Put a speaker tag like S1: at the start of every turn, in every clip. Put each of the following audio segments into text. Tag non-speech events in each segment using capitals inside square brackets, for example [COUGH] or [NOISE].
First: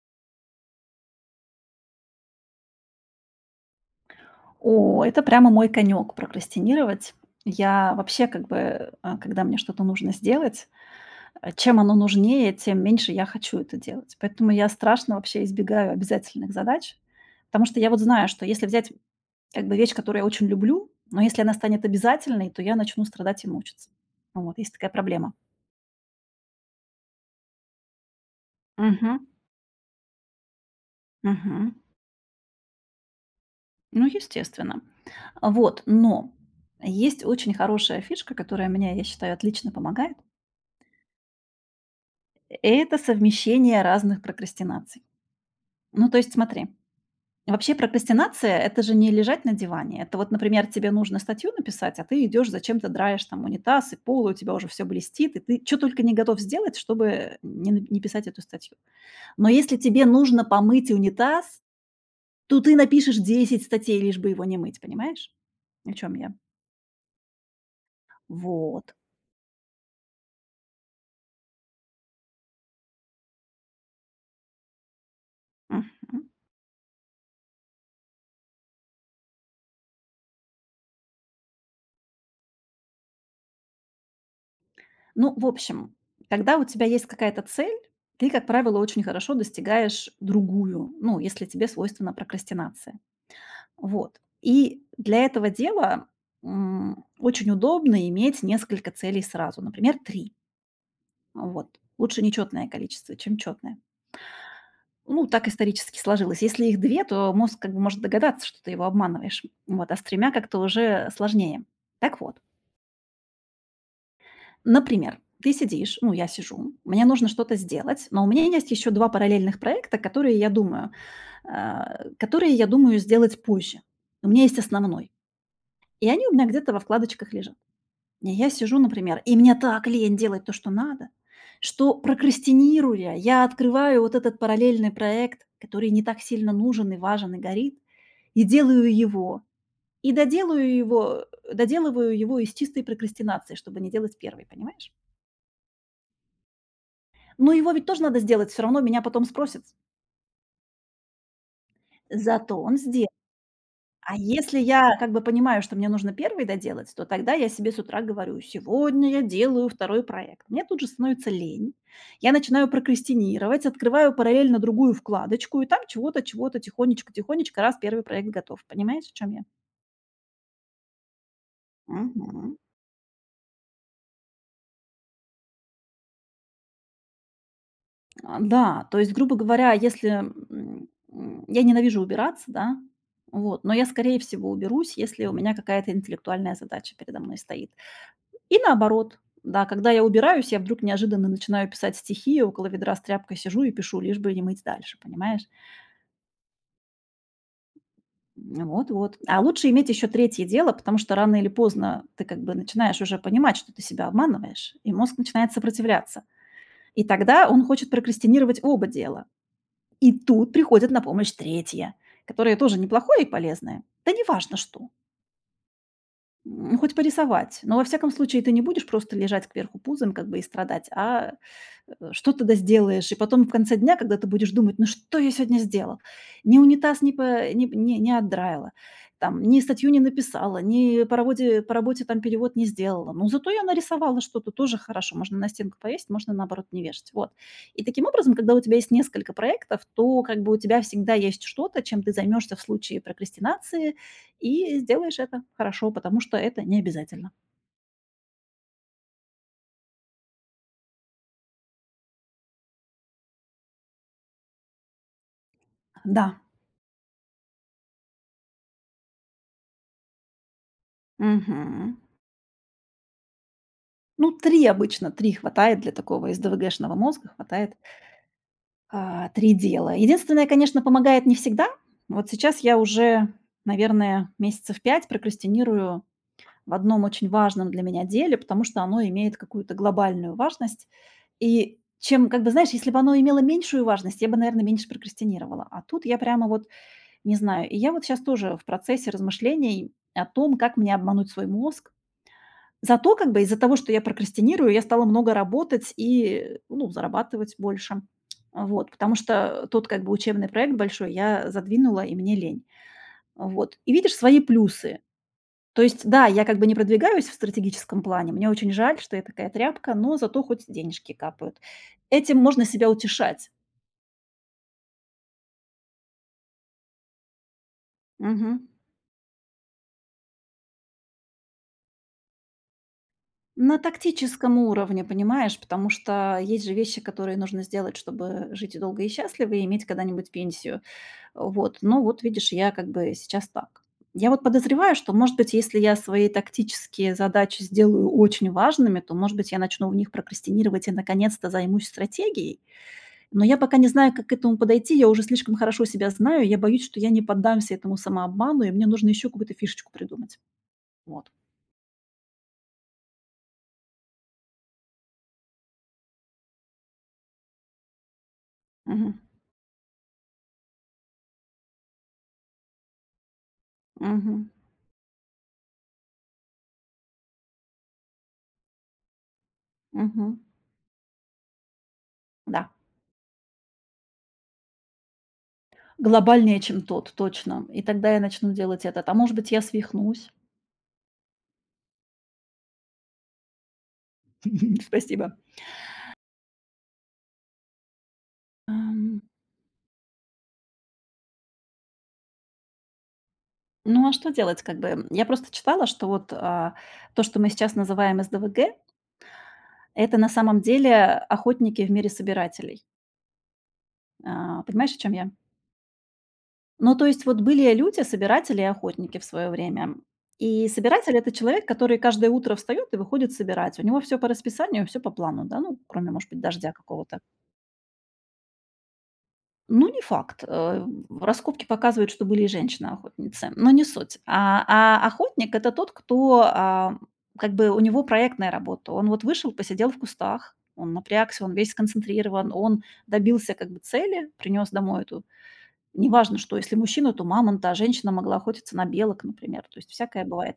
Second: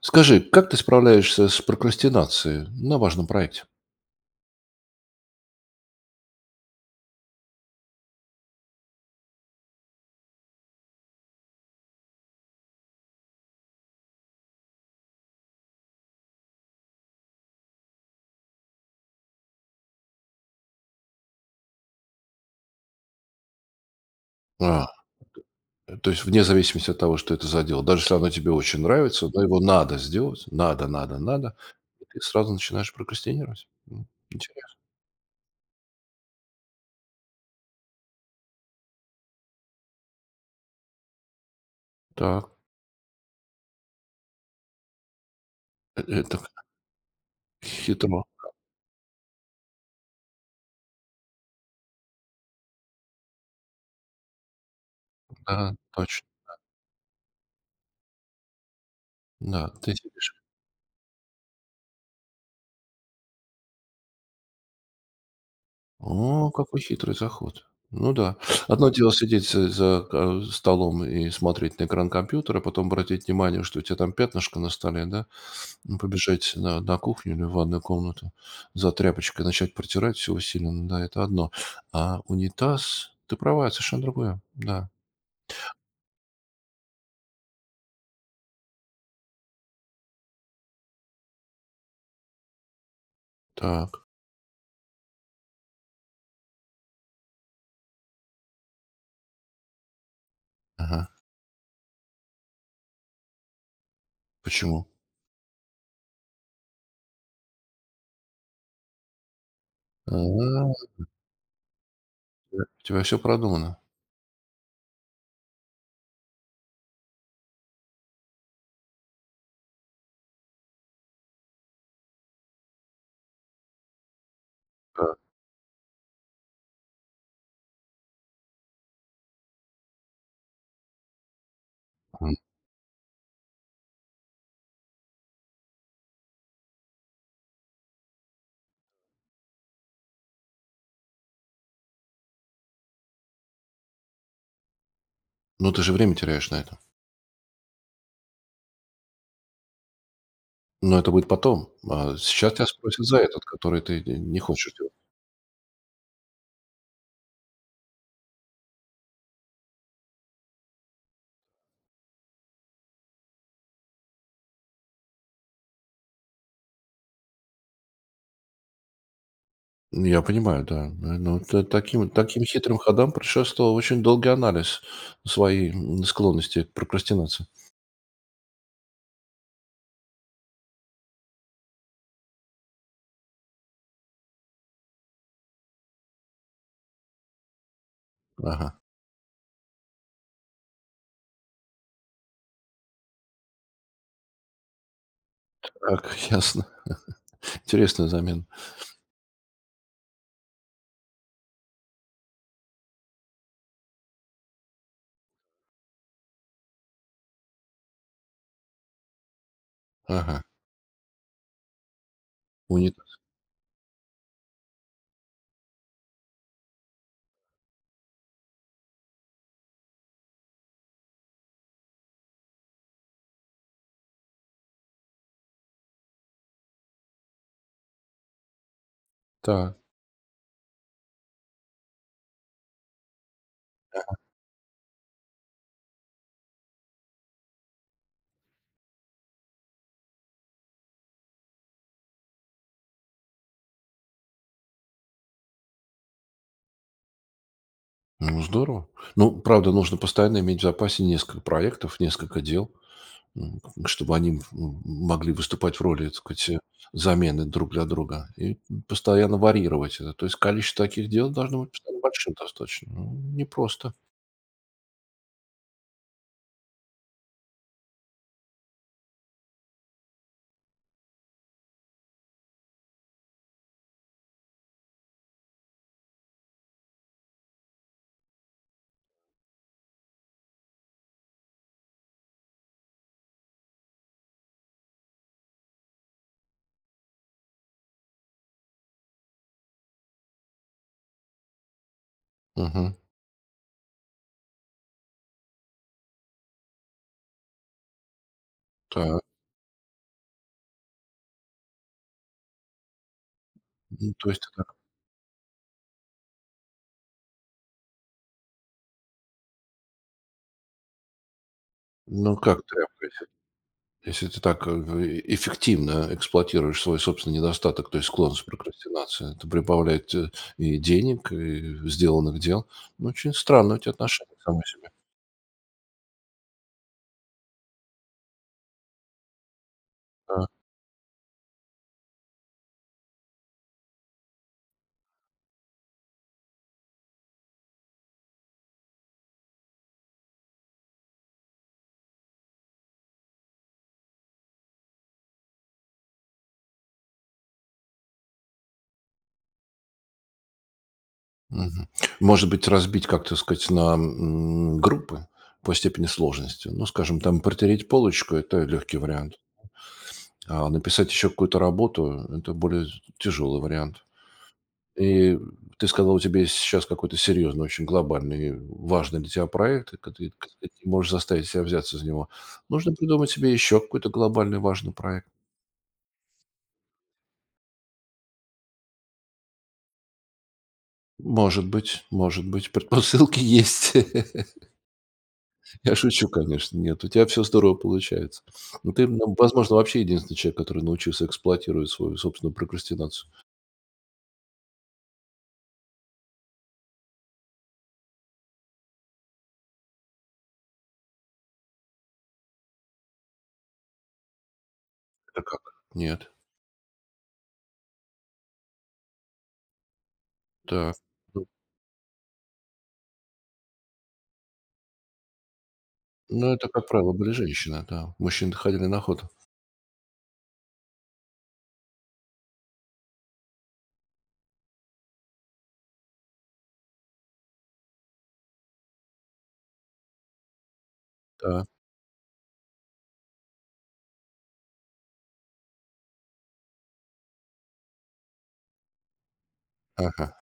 S1: Скажи, как ты справляешься с прокрастинацией на важном проекте?
S2: О, это прямо мой конек- прокрастинировать. Я вообще как бы, когда мне что-то нужно сделать, чем оно нужнее, тем меньше я хочу это делать. Поэтому я страшно вообще избегаю обязательных задач, потому что я вот знаю, что если взять как бы вещь, которую я очень люблю, но если она станет обязательной, то я начну страдать и мучиться. Вот, есть
S1: А,
S2: такая проблема.
S1: то есть вне зависимости от того, что это за дело. Даже если оно тебе очень
S2: Мгм.
S1: нравится, но его надо сделать. Надо, надо, надо.
S2: Мгм.
S1: И ты сразу начинаешь прокрастинировать.
S2: Ну,
S1: Интересно.
S2: естественно. Вот, но есть очень хорошая фишка, которая мне, я считаю, отлично помогает.
S1: Так,
S2: Это совмещение разных прокрастинаций.
S1: э,
S2: Ну, то есть
S1: это к-
S2: смотри, вообще
S1: хитро.
S2: прокрастинация– это же не лежать на диване. Это вот, например, тебе нужно статью написать, а ты идешь зачем-то драешь там унитаз и пол, и у тебя уже все блестит, и ты
S1: Да,
S2: что только не
S1: точно.
S2: готов сделать, чтобы не писать эту статью. Но
S1: Да,
S2: если
S1: ты
S2: тебе
S1: сидишь.
S2: нужно помыть унитаз, то ты напишешь 10 статей, лишь бы его не мыть, понимаешь? О чем я?
S1: О, какой хитрый заход. Ну да. Одно
S2: Вот.
S1: дело сидеть за столом и смотреть на экран компьютера, потом обратить внимание, что у тебя там пятнышко на столе, да? Ну,
S2: Мгм.
S1: побежать на кухню или в ванную комнату за тряпочкой, начать протирать все усиленно, да, это одно. А унитаз, ты права, это совершенно другое. Да,
S2: Ну, в общем, когда у тебя есть какая-то цель, ты, как правило, очень хорошо достигаешь другую, ну, если тебе свойственна прокрастинация.
S1: так,
S2: Вот. И для этого дела очень удобно иметь несколько целей сразу, например, три.
S1: ага.
S2: Вот. Лучше нечетное количество, чем четное.
S1: Почему?
S2: Ну, так исторически сложилось. Если их две, то мозг как бы может догадаться, что ты его обманываешь. Вот, а с
S1: А,
S2: тремя как-то
S1: у
S2: уже сложнее. Так вот,
S1: тебя все продумано.
S2: например, ты сидишь, ну, я сижу, мне нужно что-то сделать, но у меня есть еще 2 параллельных проекта, которые я думаю сделать позже. У меня есть основной,
S1: Так,
S2: и они у меня где-то во вкладочках лежат. И я сижу, например, и мне так лень делать то, что надо, что,
S1: м.
S2: прокрастинируя, я открываю вот этот параллельный проект, который не так сильно нужен и важен и горит, и делаю его, и доделаю его доделываю его из чистой прокрастинации, чтобы не делать первый, понимаешь?
S1: Ну, ты же время теряешь на это.
S2: Но его ведь тоже надо сделать, все равно меня потом спросят.
S1: Но это будет потом. А сейчас
S2: Зато
S1: тебя
S2: он
S1: спросят
S2: сделал.
S1: за этот, который ты
S2: А
S1: не
S2: если
S1: хочешь делать.
S2: я как бы понимаю, что мне нужно первый доделать, то тогда я себе с утра говорю: "Сегодня я делаю второй проект". Мне тут же становится лень. Я начинаю прокрастинировать, открываю параллельно другую вкладочку, и там чего-то, чего-то тихонечко-тихонечко, раз первый проект готов. Понимаешь, в чем я?
S1: Ну, я понимаю, да. Э, ну, т таким таким
S2: Мгм.
S1: хитрым ходам предшествовал очень долгий анализ своей, склонности к прокрастинации.
S2: А, да, то есть, грубо говоря, если, я ненавижу убираться, да, вот, но я, скорее всего, уберусь, если у меня какая-то интеллектуальная задача передо мной стоит. И
S1: Ага,
S2: наоборот, да, когда я убираюсь, я вдруг неожиданно начинаю писать стихи, я около ведра с тряпкой сижу и пишу, лишь бы не мыть дальше, понимаешь?
S1: так, [LAUGHS] ясно. Интересная замена.
S2: Вот вот. А лучше иметь еще третье дело, потому что рано или поздно ты как бы начинаешь уже понимать, что ты себя обманываешь, и мозг начинает сопротивляться. И тогда он хочет прокрастинировать оба дела. И
S1: Ага.
S2: тут приходит на помощь третья, которая тоже
S1: Унитаз.
S2: неплохое и полезное. Да неважно что. Хоть порисовать. Но во всяком случае ты не будешь просто лежать кверху пузом как бы и страдать, а что ты да сделаешь. И потом в конце дня, когда ты будешь думать, ну что я сегодня сделал? Ни унитаз не отдраила, там, ни
S1: Так.
S2: статью не написала, ни по работе, по работе там перевод не сделала. Но зато я нарисовала что-то тоже хорошо. Можно на стенку повесить, можно наоборот не вешать. Вот. И таким образом, когда у тебя есть несколько проектов, то как бы у тебя всегда есть что-то, чем ты займешься в случае прокрастинации, и сделаешь это хорошо, потому что это не обязательно.
S1: Ну, здорово. Ну, правда, нужно постоянно иметь в запасе несколько проектов, несколько дел, м, чтобы они могли выступать в роли, так
S2: Да.
S1: сказать, замены друг для друга. И постоянно варьировать это. То есть количество таких дел должно быть
S2: Мгм.
S1: постоянно большим достаточно. Ну, непросто.
S2: Ну, 3 обычно, 3 хватает для такого СДВГшного мозга, три дела. Единственное, конечно, помогает не всегда. Вот сейчас я уже, наверное, месяцев 5 прокрастинирую в одном очень важном для меня деле, потому что оно имеет какую-то глобальную важность. И чем, как бы, знаешь, если бы оно имело меньшую важность, я бы, наверное, меньше прокрастинировала. А тут я прямо вот не знаю. И я вот сейчас тоже в процессе размышлений о том, как мне обмануть свой мозг.
S1: Мгм.
S2: Зато как бы из-за того, что я прокрастинирую, я стала много работать и, ну, зарабатывать больше. Вот, потому
S1: Так.
S2: что тот как бы учебный проект большой я задвинула, и мне лень. Вот. И
S1: Ну,
S2: видишь
S1: то
S2: свои
S1: есть, так,
S2: плюсы. То есть, да, я как бы не продвигаюсь в стратегическом плане, мне очень жаль, что я такая тряпка, но зато хоть денежки капают.
S1: ну,
S2: Этим
S1: как
S2: можно себя
S1: тряпкой?
S2: утешать.
S1: Если ты так эффективно эксплуатируешь свой собственный недостаток, то есть склонность к
S2: Мгм.
S1: прокрастинации, это прибавляет и денег, и сделанных дел. Ну, очень странно
S2: На
S1: у тебя отношение к
S2: тактическом
S1: самой себе.
S2: уровне, понимаешь, потому что есть же вещи, которые нужно сделать, чтобы жить долго и счастливо и иметь когда-нибудь
S1: Да.
S2: пенсию. Вот, но вот видишь, я как бы сейчас так. Я вот подозреваю, что, может быть, если я свои тактические задачи сделаю очень важными, то, может быть, я начну в них прокрастинировать и, наконец-то, займусь стратегией. Но я пока не знаю, как к этому подойти, я уже слишком хорошо себя знаю, я боюсь, что я не поддамся этому самообману, и мне нужно еще какую-то фишечку придумать. Вот.
S1: Мгм. Может быть, разбить как-то, сказать, на группы по степени сложности. Ну, скажем, там протереть полочку– это легкий
S2: Мгм.
S1: вариант. А написать еще какую-то работу– это более тяжелый вариант.
S2: Мгм.
S1: И ты сказал, у тебя есть сейчас какой-то серьезный, очень глобальный, важный для тебя проект, и ка ты
S2: Мгм.
S1: к ты не можешь заставить себя взяться за него.
S2: Да.
S1: Нужно придумать себе еще какой-то глобальный важный проект.
S2: Глобальнее, чем тот, точно. И тогда я начну делать этот. А может быть, я свихнусь.
S1: Может быть, предпосылки [LAUGHS] есть.
S2: [LAUGHS] Спасибо.
S1: Я шучу, конечно. Нет, у тебя все здорово получается. Но ты,
S2: Ам.
S1: ну, возможно, вообще единственный человек, который научился эксплуатировать свою собственную прокрастинацию.
S2: Ну, а что делать, как бы. Я просто читала, что вот, то, что мы сейчас называем СДВГ, это на самом деле охотники в мире собирателей. А, понимаешь, о чем я?
S1: Это как? Нет.
S2: Ну, то есть вот были люди, собиратели и охотники в свое время. И
S1: Так.
S2: собиратель- это
S1: Ну
S2: человек, который каждое утро встает и выходит собирать. У него все по расписанию, все по плану, да, ну, кроме, может быть,
S1: ну, это,
S2: дождя
S1: как правило,
S2: какого-то.
S1: были женщины, да. Мужчины ходили на охоту.
S2: Ну, не факт. Раскопки показывают, что были и женщины-охотницы, но не суть. А охотник- это тот, кто, как бы у него проектная работа. Он вот вышел, посидел в кустах, он напрягся, он
S1: Да.
S2: весь сконцентрирован, он добился как бы цели, принес домой эту неважно что, если мужчина, то мамонта, а женщина могла охотиться на белок, например, то есть всякое
S1: Ага.
S2: бывает.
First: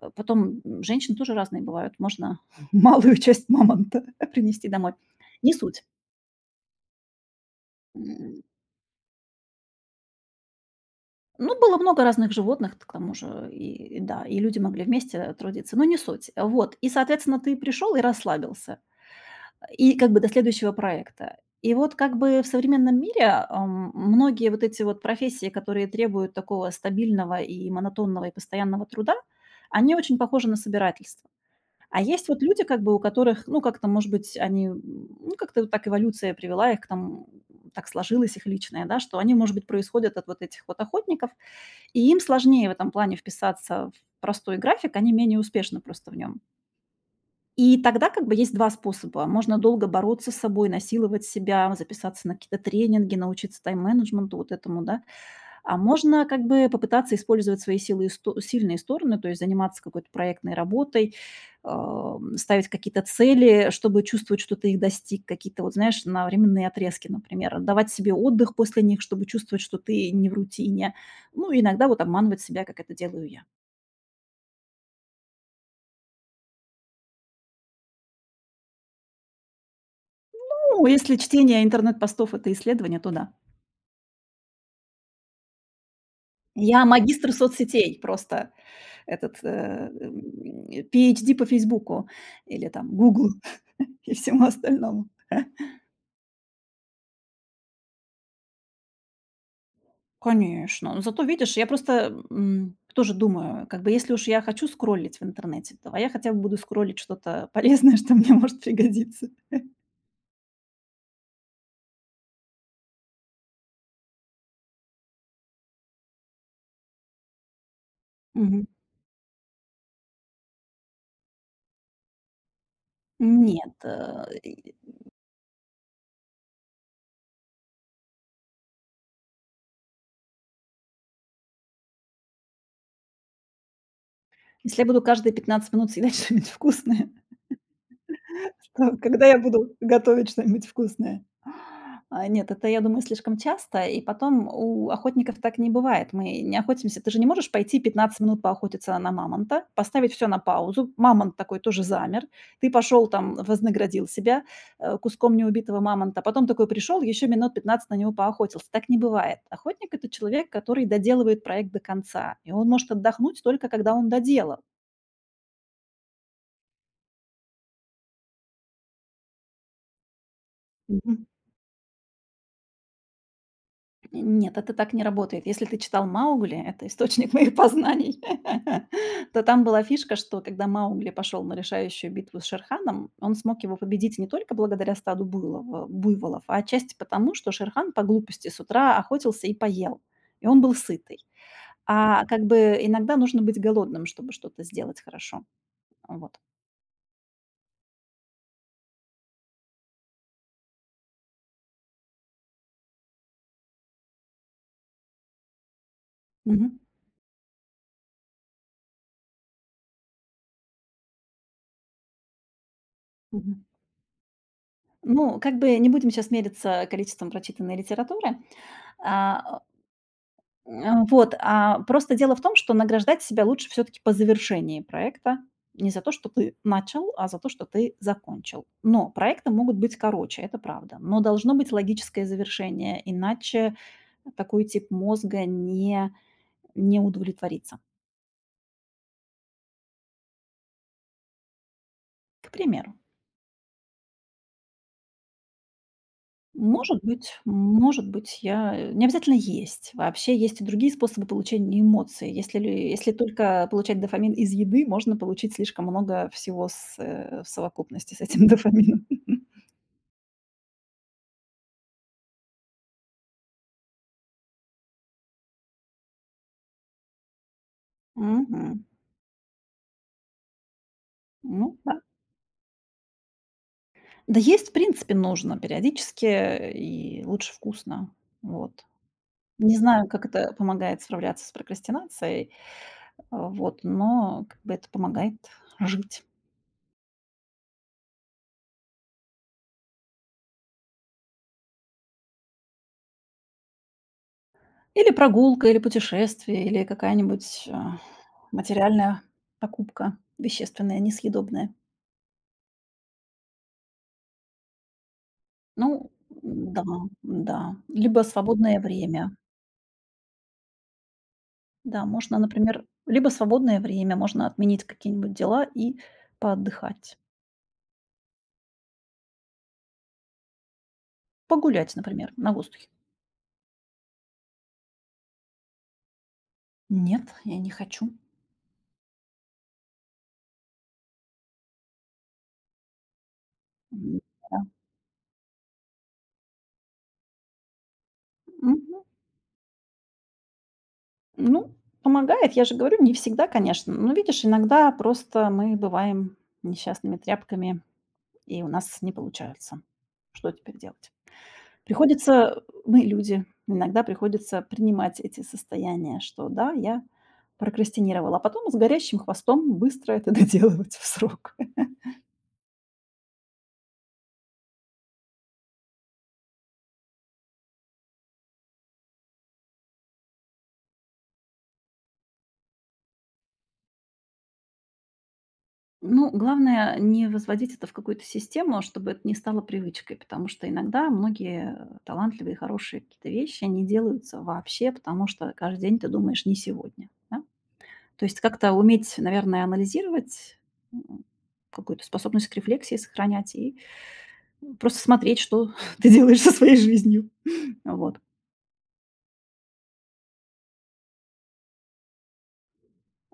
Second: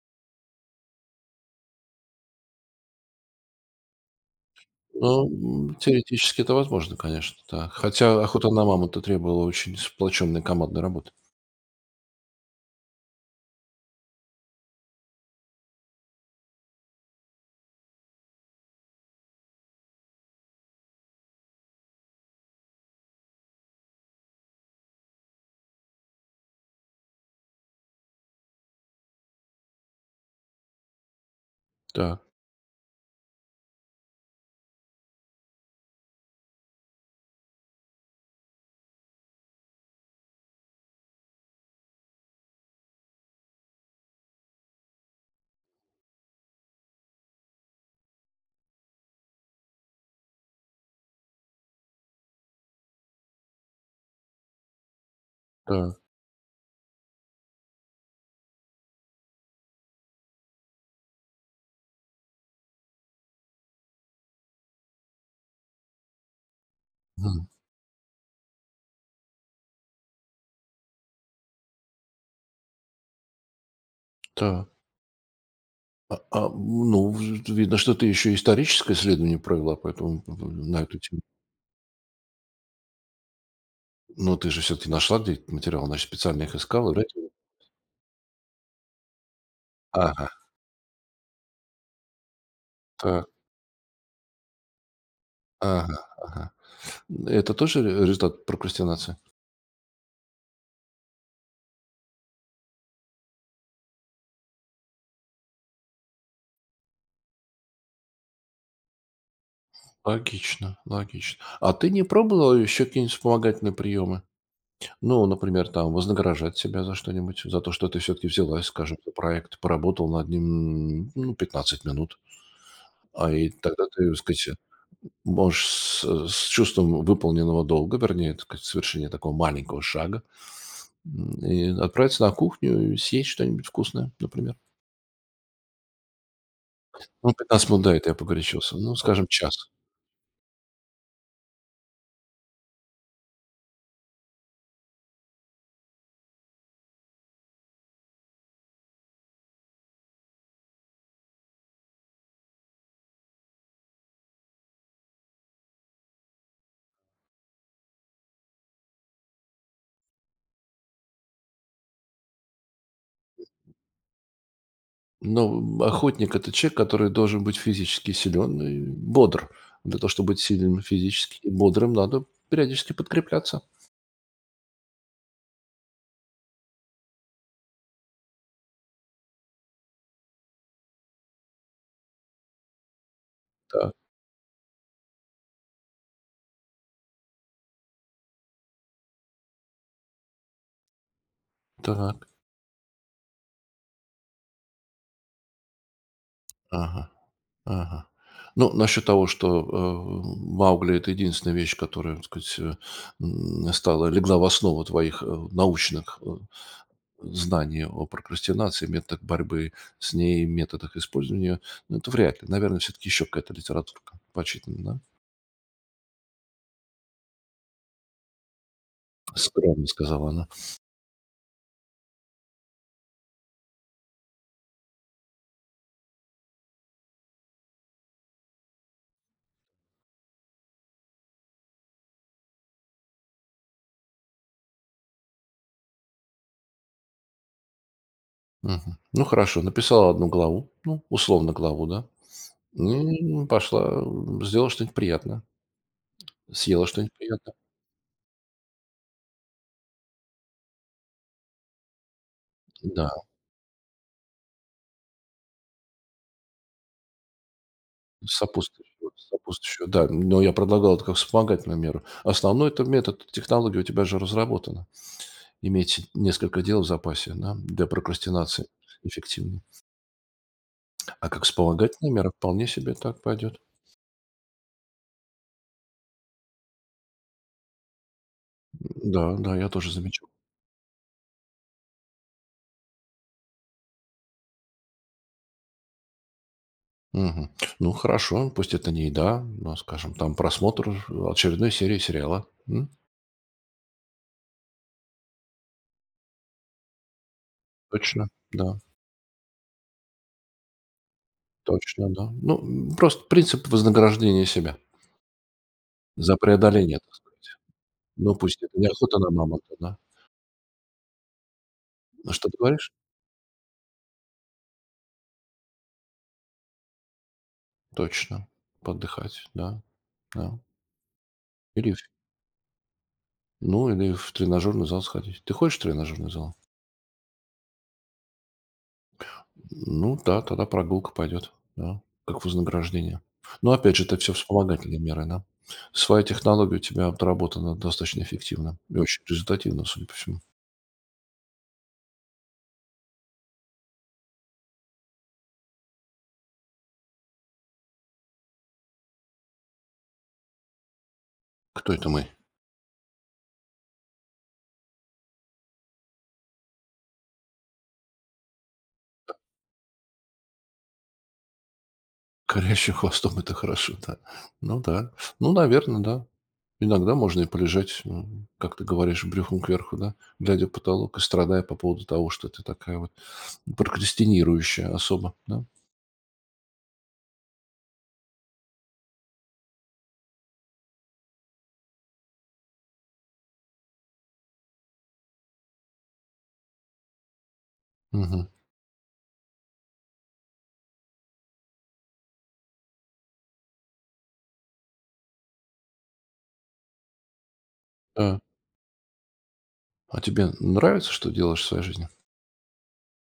S2: Потом женщины тоже разные бывают, можно [LAUGHS] малую часть мамонта [LAUGHS] принести домой. Не
S1: Ну,
S2: суть.
S1: теоретически это возможно, конечно, да. Хотя "Охота на мамонта" требовала очень сплоченной командной работы.
S2: Ну, было много разных животных, к тому же, и да, и люди могли вместе трудиться, но не суть. Вот, и, соответственно, ты пришел и расслабился, и как бы до следующего проекта. И вот как бы в современном мире многие вот эти вот профессии, которые требуют такого стабильного и монотонного и постоянного труда, они очень похожи на собирательство. А
S1: Да,
S2: есть вот люди, как бы, у которых, ну, как-то, может быть, ну, как-то вот так эволюция привела их к тому, так сложилось их личное, да, что они, может быть, происходят от вот этих вот охотников, и им сложнее в этом плане вписаться в простой график, они менее успешны просто в нем. И тогда как бы есть два способа. Можно долго бороться с собой, насиловать себя, записаться на какие-то тренинги, научиться тайм-менеджменту, вот этому, да. А
S1: да,
S2: можно как бы попытаться использовать свои силы и сто сильные стороны, то есть заниматься какой-то проектной работой, ставить какие-то цели, чтобы чувствовать, что ты их достиг, какие-то вот, знаешь, на временные отрезки,
S1: мгм,
S2: например, давать себе отдых после них, чтобы чувствовать, что ты не в рутине. Ну, иногда вот обманывать себя, как это делаю я.
S1: да. А, ну, в видно, что ты еще историческое исследование провела, поэтому п на
S2: Ну,
S1: эту
S2: если
S1: тему.
S2: чтение интернет-постов- это исследование, то да.
S1: Но ты же все-таки нашла где этот материал, значит, специально их
S2: Я
S1: искала, да?
S2: магистр соцсетей просто,
S1: Ага,
S2: PhD по "Фейсбуку" или там
S1: так,
S2: Google [LAUGHS] и всему остальному.
S1: ага, ага. Это тоже ре результат прокрастинации?
S2: Конечно. Но зато, видишь, я просто, тоже думаю, как бы если уж я хочу скроллить в интернете, то я хотя бы буду скроллить что-то полезное, [LAUGHS] что мне может пригодиться.
S1: Логично, логично. А ты не пробовала еще какие-нибудь вспомогательные приемы? Ну, например, там вознаграждать себя за что-нибудь, за то, что ты все-таки
S2: Мгм.
S1: взялась, скажем, за проект, поработал над ним, ну, 15 минут. А и
S2: Нет,
S1: тогда ты, так
S2: э, и
S1: сказать, можешь с чувством выполненного долга, вернее, так сказать, совершения такого маленького шага, и отправиться на кухню и съесть что-нибудь вкусное, например.
S2: если я буду каждые 15 минут съедать [LAUGHS] что-нибудь вкусное,
S1: Ну, 15 минут, да, это я
S2: [LAUGHS]
S1: погорячился. Ну,
S2: то когда
S1: скажем,
S2: я
S1: час.
S2: буду готовить что-нибудь вкусное? А, нет, это, я думаю, слишком часто. И потом у охотников так не бывает. Мы не охотимся. Ты же не можешь пойти 15 минут поохотиться на мамонта, поставить все на паузу. Мамонт такой тоже замер. Ты пошел там, вознаградил себя, куском неубитого мамонта. Потом такой пришел еще минут 15 на него поохотился. Так не бывает. Охотник- это человек, который доделывает проект до конца, и он может отдохнуть только когда он доделал.
S1: Но охотник– это человек, который должен быть физически силен и бодр. Для того, чтобы быть сильным физически и бодрым, надо периодически подкрепляться.
S2: Нет, это так не работает. Если ты читал "Маугли"- это источник [LAUGHS] моих познаний, [LAUGHS] то там была фишка, что когда Маугли пошел на решающую битву с Шерханом, он смог его
S1: Да.
S2: победить не только благодаря стаду буйлова буйволов, а отчасти потому, что Шерхан по глупости с утра охотился и поел, и он был сытый. А
S1: Так,
S2: как бы иногда нужно быть голодным, чтобы что-то сделать хорошо. Вот.
S1: ага, ага. Ну, насчет того, что, Маугли- это единственная вещь, которая, так сказать, э, м, стала легла в основу твоих, научных,
S2: Мгм.
S1: знаний о прокрастинации, методах борьбы с ней, методах использования ну, это вряд ли. Наверное, все таки еще какая-то
S2: Мгм.
S1: литературка почитана, да?
S2: Ну, как бы не будем сейчас мериться количеством прочитанной литературы. А
S1: "Скромно",- сказала она.
S2: Просто дело в том, что награждать себя лучше все таки по завершении проекта. Не за то, что ты начал, а за то, что ты закончил. Но проекты могут быть короче, это правда. Но должно быть логическое завершение, иначе такой тип мозга не удовлетворится.
S1: Мгм. Ну, хорошо, написала одну главу, ну, условно, главу, да?
S2: К примеру
S1: И пошла, сделала что-нибудь приятное, съела
S2: может
S1: что-нибудь
S2: быть,
S1: приятное.
S2: может быть, не обязательно есть. Вообще есть и другие способы получения эмоций. Если, если
S1: Да.
S2: только получать дофамин из еды, можно получить слишком много всего в совокупности с этим [LAUGHS] дофамином.
S1: Сопутствующего сопутствующего, да. Но я предлагал это как вспомогательную меру. Основной- это метод, технология у тебя же разработана. Иметь несколько дел в запасе, да, для прокрастинации
S2: Мгм.
S1: эффективнее. А как
S2: Ну, да.
S1: вспомогательная мера вполне себе так пойдет.
S2: Да есть, в принципе, нужно периодически и лучше вкусно. Вот.
S1: Да, да, я
S2: Не
S1: тоже
S2: знаю, как
S1: замечал.
S2: это помогает справляться с прокрастинацией, вот, но как бы это помогает жить.
S1: Мгм. Ну, хорошо, пусть это не еда, но, скажем, там просмотр очередной серии сериала. М?
S2: Или прогулка, или путешествие, или какая-нибудь,
S1: Точно, да,
S2: материальная покупка вещественная, несъедобная.
S1: точно, да. Ну, просто принцип вознаграждения себя
S2: Ну
S1: за
S2: да,
S1: преодоление, так сказать.
S2: да. Либо
S1: Ну, пусть это
S2: свободное
S1: не охота на
S2: время.
S1: мамонта, да.
S2: Да,
S1: А
S2: можно,
S1: что ты
S2: например,
S1: говоришь?
S2: либо свободное время, можно отменить какие-нибудь дела и поотдыхать.
S1: Точно. Поотдыхать, да, да. Или
S2: Погулять,
S1: ф
S2: например, на воздухе.
S1: ну, или в тренажерный зал сходить. Ты хочешь в тренажерный зал?
S2: Нет, я не хочу.
S1: Ну да, тогда прогулка пойдет, да, как вознаграждение. Но опять же, это
S2: М,
S1: все
S2: да.
S1: вспомогательные меры, да. Своя технология у тебя отработана достаточно эффективно и
S2: Мгм.
S1: очень результативно, судя по всему.
S2: Ну, помогает, я же говорю, не всегда, конечно. Но видишь, иногда просто мы бываем несчастными тряпками. И у нас не получается. Что теперь делать?
S1: Кто это мы?
S2: Приходится, мы люди, иногда приходится принимать эти состояния, что да, я прокрастинировала, а потом с горящим хвостом быстро это [LAUGHS] доделывать в срок.
S1: [LAUGHS] Горящим хвостом- это хорошо, да. Ну да. Ну, наверное, да. Иногда можно и полежать, как ты говоришь, брюхом кверху, да, глядя в потолок и страдая по поводу того, что ты такая вот прокрастинирующая особо, да?
S2: Ну, главное не возводить это в какую-то систему, чтобы это не стало привычкой, потому что иногда многие талантливые, хорошие какие-то вещи не делаются вообще, потому что каждый день ты думаешь не сегодня. Да? То есть
S1: Мгм.
S2: как-то уметь, наверное, анализировать, м, какую-то способность к рефлексии сохранять и просто смотреть, что [LAUGHS] ты делаешь со своей жизнью. Вот.
S1: Да. А тебе нравится, что делаешь в своей жизни?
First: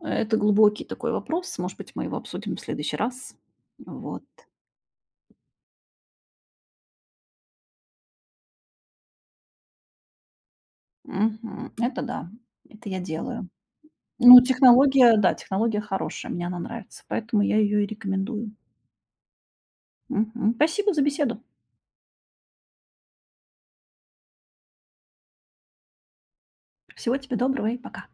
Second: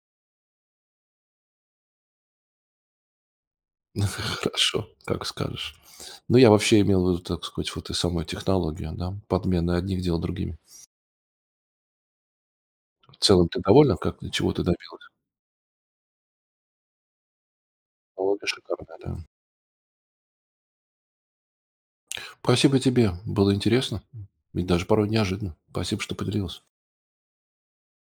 S2: Это глубокий такой вопрос. Может быть, мы его обсудим в следующий раз. Вот.
S1: [LAUGHS] Хорошо, как скажешь. Ну, я вообще имел в виду, так сказать, вот и самой технологию, да, подмены одних дел другими.
S2: Мгм. Это да, это я
S1: В
S2: делаю.
S1: целом ты довольна, как
S2: Ну,
S1: чего ты добилась?
S2: технология, да, технология хорошая, мне она нравится, поэтому я ее и
S1: Технология
S2: рекомендую.
S1: шикарная, да.
S2: Мгм. Спасибо за беседу.
S1: Спасибо тебе, было интересно и даже порой неожиданно. Спасибо, что поделилась.
S2: Всего тебе доброго и пока.